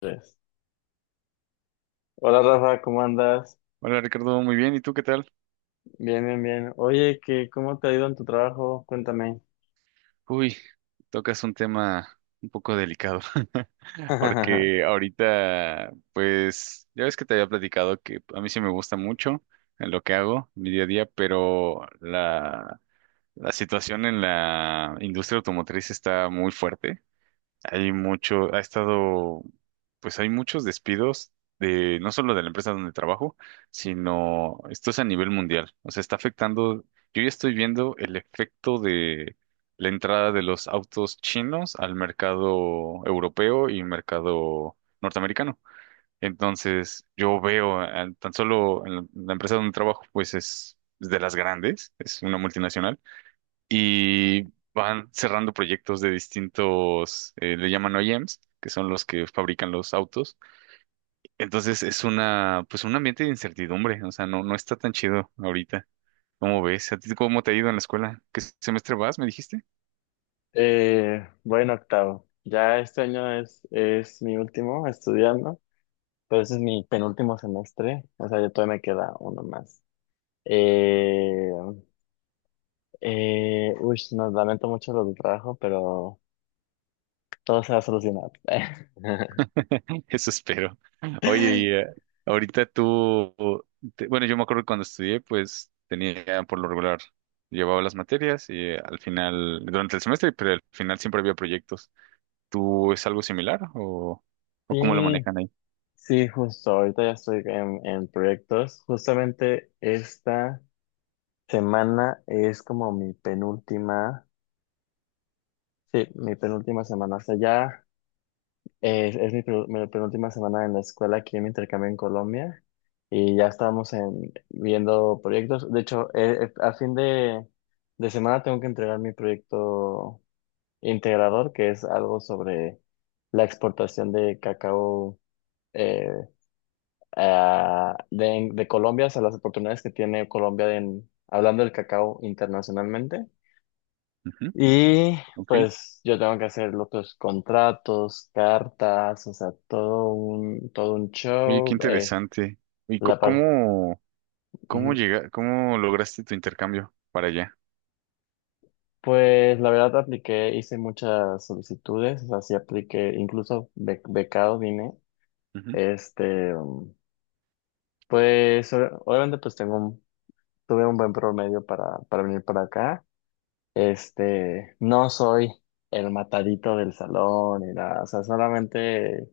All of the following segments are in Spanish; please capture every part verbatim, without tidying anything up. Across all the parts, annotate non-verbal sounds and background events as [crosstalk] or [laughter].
Tres. Hola Rafa, ¿cómo andas? Hola Ricardo, muy bien. ¿Y tú qué tal? Bien, bien, bien. Oye, ¿qué, cómo te ha ido en tu trabajo? Cuéntame. Uy, tocas un tema un poco delicado, [laughs] [laughs] porque ahorita, pues, ya ves que te había platicado que a mí sí me gusta mucho en lo que hago, mi día a día, pero la, la situación en la industria automotriz está muy fuerte. Hay mucho, ha estado, pues hay muchos despidos de, no solo de la empresa donde trabajo, sino esto es a nivel mundial. O sea, está afectando, yo ya estoy viendo el efecto de la entrada de los autos chinos al mercado europeo y mercado norteamericano. Entonces, yo veo eh, tan solo en la la empresa donde trabajo, pues es de las grandes, es una multinacional y van cerrando proyectos de distintos, eh, le llaman O E Ms, que son los que fabrican los autos. Entonces es una, pues un ambiente de incertidumbre, o sea, no, no está tan chido ahorita. ¿Cómo ves? ¿A ti cómo te ha ido en la escuela? ¿Qué semestre vas, me dijiste? Eh, bueno, octavo. Ya este año es, es mi último estudiando, pero ese es mi penúltimo semestre, o sea, ya todavía me queda uno más. Eh, eh, uy, nos lamento mucho lo del trabajo, pero todo se va a solucionar. [laughs] [laughs] Eso espero. Oye, y eh, ahorita tú, te- bueno, yo me acuerdo que cuando estudié, pues tenía por lo regular, llevaba las materias y eh, al final, durante el semestre, pero al final siempre había proyectos. ¿Tú es algo similar o, o cómo lo Sí, manejan ahí? sí, justo, ahorita ya estoy en, en proyectos. Justamente esta semana es como mi penúltima, sí, mi penúltima semana, o sea, ya es, es mi, penu- mi penúltima semana en la escuela aquí en mi intercambio en Colombia y ya estamos en, viendo proyectos. De hecho, eh, eh, a fin de, de semana tengo que entregar mi proyecto integrador, que es algo sobre la exportación de cacao eh, a- de, de Colombia, o sea, las oportunidades que tiene Colombia en, hablando del cacao internacionalmente. Ujú, Y ok. pues yo tengo que hacer los otros contratos, cartas, o sea, todo un, todo un Oye, qué show. eh, interesante. ¿Y co- la par- cómo, cómo Ujú. llega, cómo lograste tu intercambio para allá? Pues la verdad apliqué, hice muchas solicitudes, o sea, sí apliqué, incluso be- becado vine. Ujú. Este, um, pues o- obviamente pues tengo un- tuve un buen promedio para, para venir para acá. Este, no soy el matadito del salón ni nada, o sea, solamente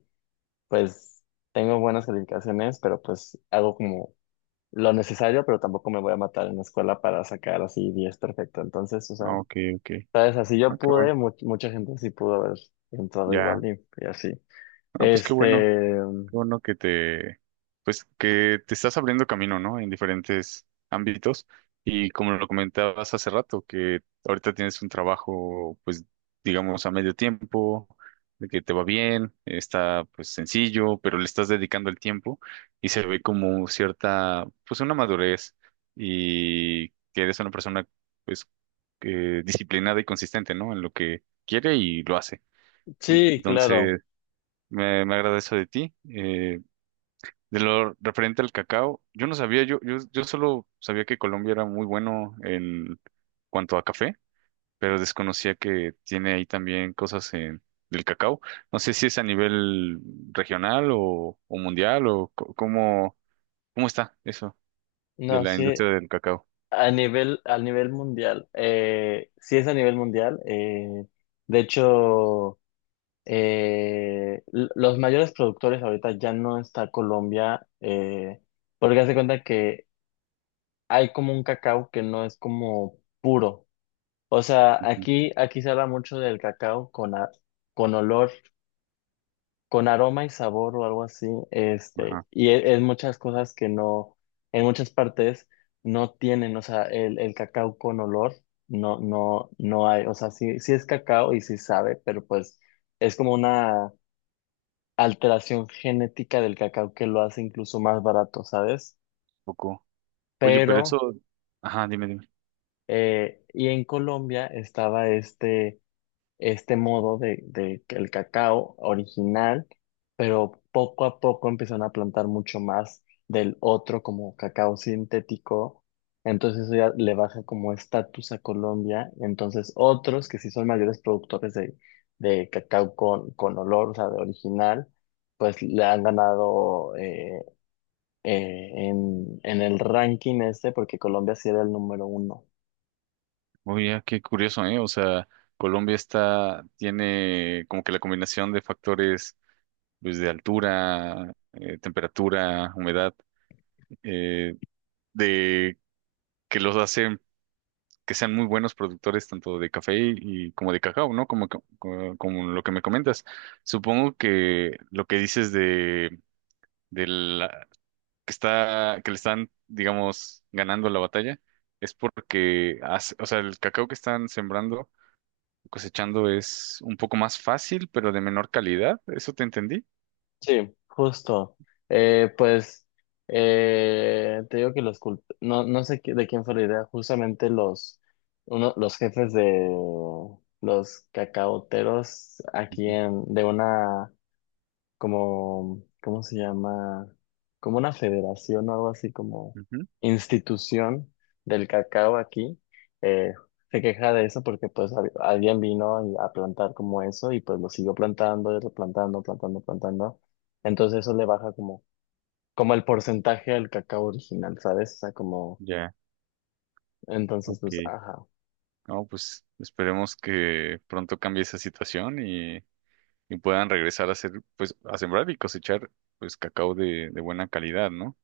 pues tengo buenas calificaciones, pero pues hago como lo necesario, pero tampoco me voy a matar en la escuela para sacar así diez perfecto. Entonces, o sea, Ah, ok, ok. sabes, así Ah, yo qué bueno. pude, mu- mucha gente sí pudo haber entrado Ya. igual y, y así. Ah, pues qué bueno. Este, Qué bueno que te, pues que te estás abriendo camino, ¿no? En diferentes ámbitos. Y como lo comentabas hace rato, que ahorita tienes un trabajo, pues, digamos, a medio tiempo, de que te va bien, está pues sencillo, pero le estás dedicando el tiempo y se ve como cierta, pues una madurez y que eres una persona, pues, que disciplinada y consistente, ¿no? En lo que quiere y lo hace. sí, claro, Entonces, me, me agrada eso de ti. Eh, de lo referente al cacao, yo no sabía, yo, yo, yo solo sabía que Colombia era muy bueno en cuanto a café, pero desconocía que tiene ahí también cosas en, del cacao. No sé si es a nivel regional o, o mundial o co- cómo, cómo está eso de no, la sí, industria del cacao. a nivel, a nivel mundial, eh, sí es a nivel mundial, eh, de hecho eh, l- los mayores productores ahorita ya no está Colombia, eh, porque hace cuenta que hay como un cacao que no es como puro. O sea, Ujú, aquí, aquí se habla mucho del cacao con, a- con olor, con aroma y sabor o algo así. ajá, Este, un y e- es, muchas cosas que no, en muchas partes no tienen, o sea, el, el cacao con olor no, no, no hay. O sea, sí, sí es cacao y sí sabe, pero pues es como una alteración genética del cacao que lo hace incluso más barato, ¿sabes? poco. Oye, pero eso, Pero ajá, dime, dime. Eh, y en Colombia estaba este, este modo de, de que el cacao original, pero poco a poco empezaron a plantar mucho más del otro como cacao sintético. Entonces eso ya le baja como estatus a Colombia. Entonces otros que sí son mayores productores de, de cacao con, con olor, o sea, de original, pues le han ganado eh, eh, en, en el ranking este porque Colombia sí era el número uno. Oye, qué curioso, ¿eh? O sea, Colombia está, tiene como que la combinación de factores luz de altura, eh, temperatura, humedad, eh, de que los hacen que sean muy buenos productores tanto de café y como de cacao, ¿no? Como, co- co- como, lo que me comentas. Supongo que lo que dices de, de la, que está, que le están, digamos, ganando la batalla es porque, hace- o sea, el cacao que están sembrando, cosechando es un poco más fácil, pero de menor calidad. ¿Eso te entendí? Sí, justo. Eh, pues eh, te digo que los cult- no, no sé qui- de quién fue la idea, justamente los, uno, los jefes de los cacaoteros aquí Ujú, en, de una como, ¿cómo se llama? Como una federación o algo así como ujú. institución del cacao aquí, eh, se queja de eso porque pues hab- alguien vino y- a plantar como eso y pues lo siguió plantando y replantando, plantando, plantando. Entonces eso le baja como, como el porcentaje del cacao original, ¿sabes? O sea, como, Ya, entonces pues, ok. ajá. No, pues esperemos que pronto cambie esa situación y, y puedan regresar a hacer, pues, a sembrar y cosechar, pues, cacao de, de buena calidad, ¿no?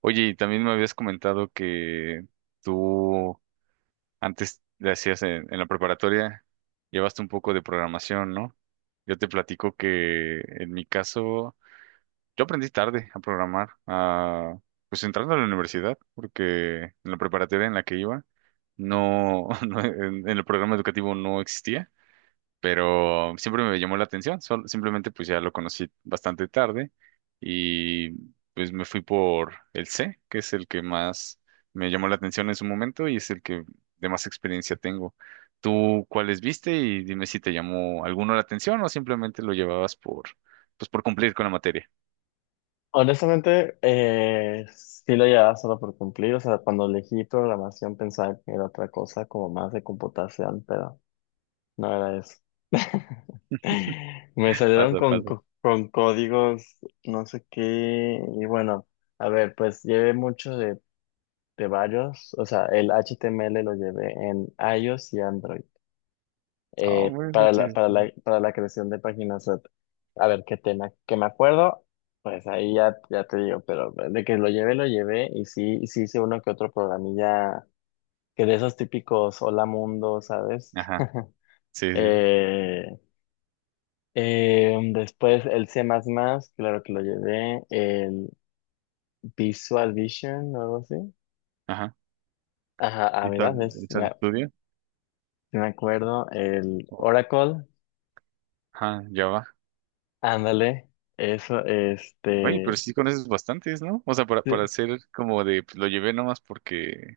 Oye, y también me habías comentado que tú antes le hacías en, en la preparatoria, llevaste un poco de programación, ¿no? Yo te platico que en mi caso, yo aprendí tarde a programar, a, pues entrando a la universidad, porque en la preparatoria en la que iba, no, [laughs] no en en el programa educativo no existía, pero siempre me llamó la atención, sol- simplemente pues ya lo conocí bastante tarde y pues me fui por el C, que es el que más me llamó la atención en su momento y es el que de más experiencia tengo. ¿Tú cuáles viste y dime si te llamó alguno la atención o simplemente lo llevabas por pues por cumplir con la materia? Honestamente, eh, sí lo llevaba solo por cumplir. O sea, cuando elegí programación pensaba que era otra cosa, como más de computación, pero no era eso. [laughs] Me salieron Paso, con, paso. co- con códigos, no sé qué, y bueno, a ver, pues llevé mucho de, de varios, o sea, el H T M L lo llevé en iOS y Android, Ah, eh, bueno, pues, para sí, la, para sí. la, para la creación de páginas web. A ver, qué tema, que me acuerdo, pues ahí ya, ya te digo, pero de que lo llevé, lo llevé, y sí, y sí hice uno que otro programilla, que de esos típicos hola mundo, ¿sabes? Ajá, [laughs] sí, sí, sí. Eh, Eh, después el C++, claro que lo llevé, el Visual Vision o algo así. Ajá, Ajá, ah, ¿hizo, mira, ves, hizo el me, estudio? sí me acuerdo, el O- Oracle, ajá, ya va. ándale, eso, Oye, pero este. sí conoces bastantes, ¿no? O sea, para, para Sí, hacer como de, pues, lo llevé nomás porque,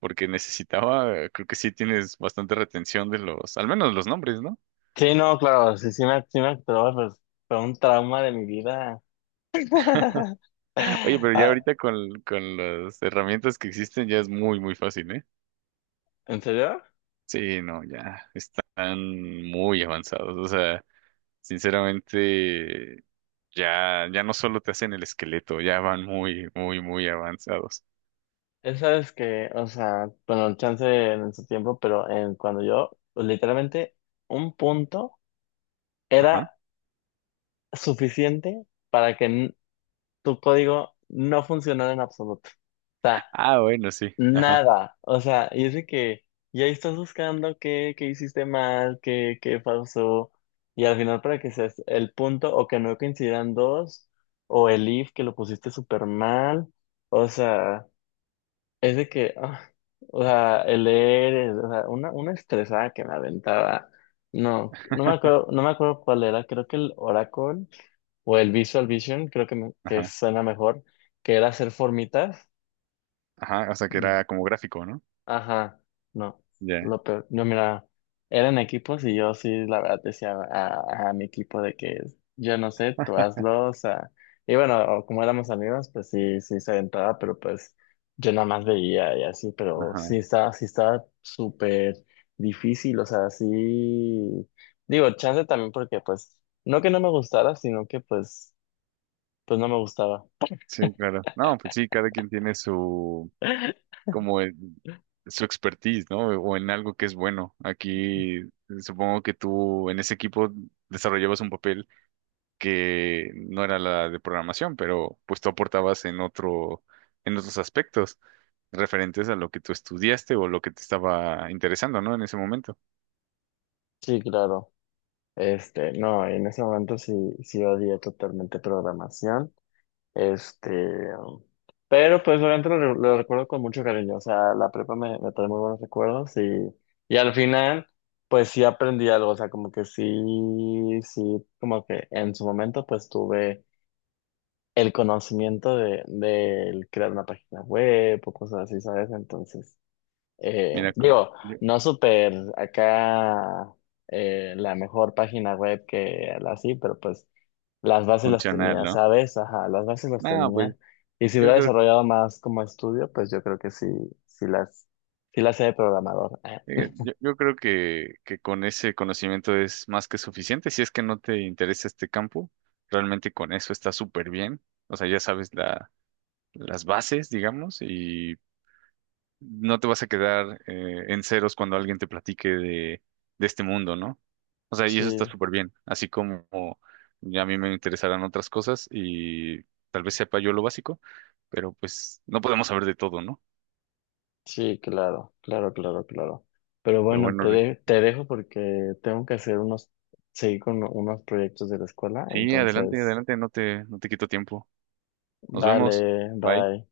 porque necesitaba, creo que sí tienes bastante retención de los, al menos los nombres, ¿no? sí, no, claro, sí, sí me, sí me acuerdo, pues fue un trauma de mi vida. [laughs] Oye, pero ya Ah, ahorita con, con las herramientas que existen ya es muy, muy fácil, ¿eh? ¿en serio? Sí, no, ya están muy avanzados. O sea, sinceramente, ya, ya no solo te hacen el esqueleto, ya van muy, muy, muy avanzados. Esa es que, o sea, bueno, el chance en su tiempo, pero en, cuando yo, pues, literalmente, un punto Ajá. era suficiente para que n- tu código no funcionara en absoluto. O sea, Ah, bueno, sí. Ajá, nada. O sea, y es de que ya estás buscando qué, qué hiciste mal, qué, qué pasó. Y al final para que seas el punto o que no coincidan dos, o el if que lo pusiste súper mal. O sea, es de que, ah, o sea, el leer, el- o sea, una, una estresada que me aventaba. No, no me acuerdo, no me acuerdo cuál era, creo que el Oracle o el Visual Vision, creo que, me- que ajá, suena mejor, que era hacer formitas. ajá. O sea, que Mm, era como gráfico, ¿no? ajá, no, Ya, lo peor, no, mira, eran equipos y yo sí, la verdad, decía a, a mi equipo de que yo no sé, tú hazlo, o sea, y bueno, como éramos amigos, pues sí, sí se aventaba, pero pues yo nada más veía y así, pero sí ajá. estaba, sí estaba súper difícil, o sea, sí, digo, chance también porque pues, no que no me gustara, sino que pues, pues no me gustaba. Sí, claro. No, pues sí, cada quien tiene su, como el- su expertise, ¿no? O en algo que es bueno. Aquí supongo que tú en ese equipo desarrollabas un papel que no era la de programación, pero pues tú aportabas en otro, en otros aspectos referentes a lo que tú estudiaste o lo que te estaba interesando, ¿no? En ese momento. Sí, claro. Este, no, en ese momento sí, sí odié totalmente programación. Este, pero pues obviamente lo, re- lo recuerdo con mucho cariño. O sea, la prepa me, me trae muy buenos recuerdos y, y al final, pues sí aprendí algo. O sea, como que sí, sí, como que en su momento pues tuve el conocimiento de, de crear una página web o cosas así, ¿sabes? Entonces eh, Mira, co- digo, yo- no súper acá eh, la mejor página web que la así, pero pues las bases las funcional, tenía, ¿no? ¿sabes? Ajá, las bases las No, pues tenía. Y si yo hubiera creo. desarrollado más como estudio, pues yo creo que sí, sí las, sí las sé de programador. Ah, Eh, Yo, yo creo que, que con ese conocimiento es más que suficiente. Si es que no te interesa este campo, realmente con eso está súper bien. O sea, ya sabes la, las bases, digamos, y no te vas a quedar eh, en ceros cuando alguien te platique de, de este mundo, ¿no? O sea, y eso está sí, súper bien. Así como ya a mí me interesarán otras cosas y tal vez sepa yo lo básico, pero pues no podemos saber de todo, ¿no? sí, claro, claro, claro, claro. Pero Pero bueno, te, bueno, Rick, de- te dejo porque tengo que hacer unos, seguir con unos proyectos de la escuela, sí, adelante, entonces, adelante, no te, no te quito tiempo. Nos vemos. vale, Bye. bye.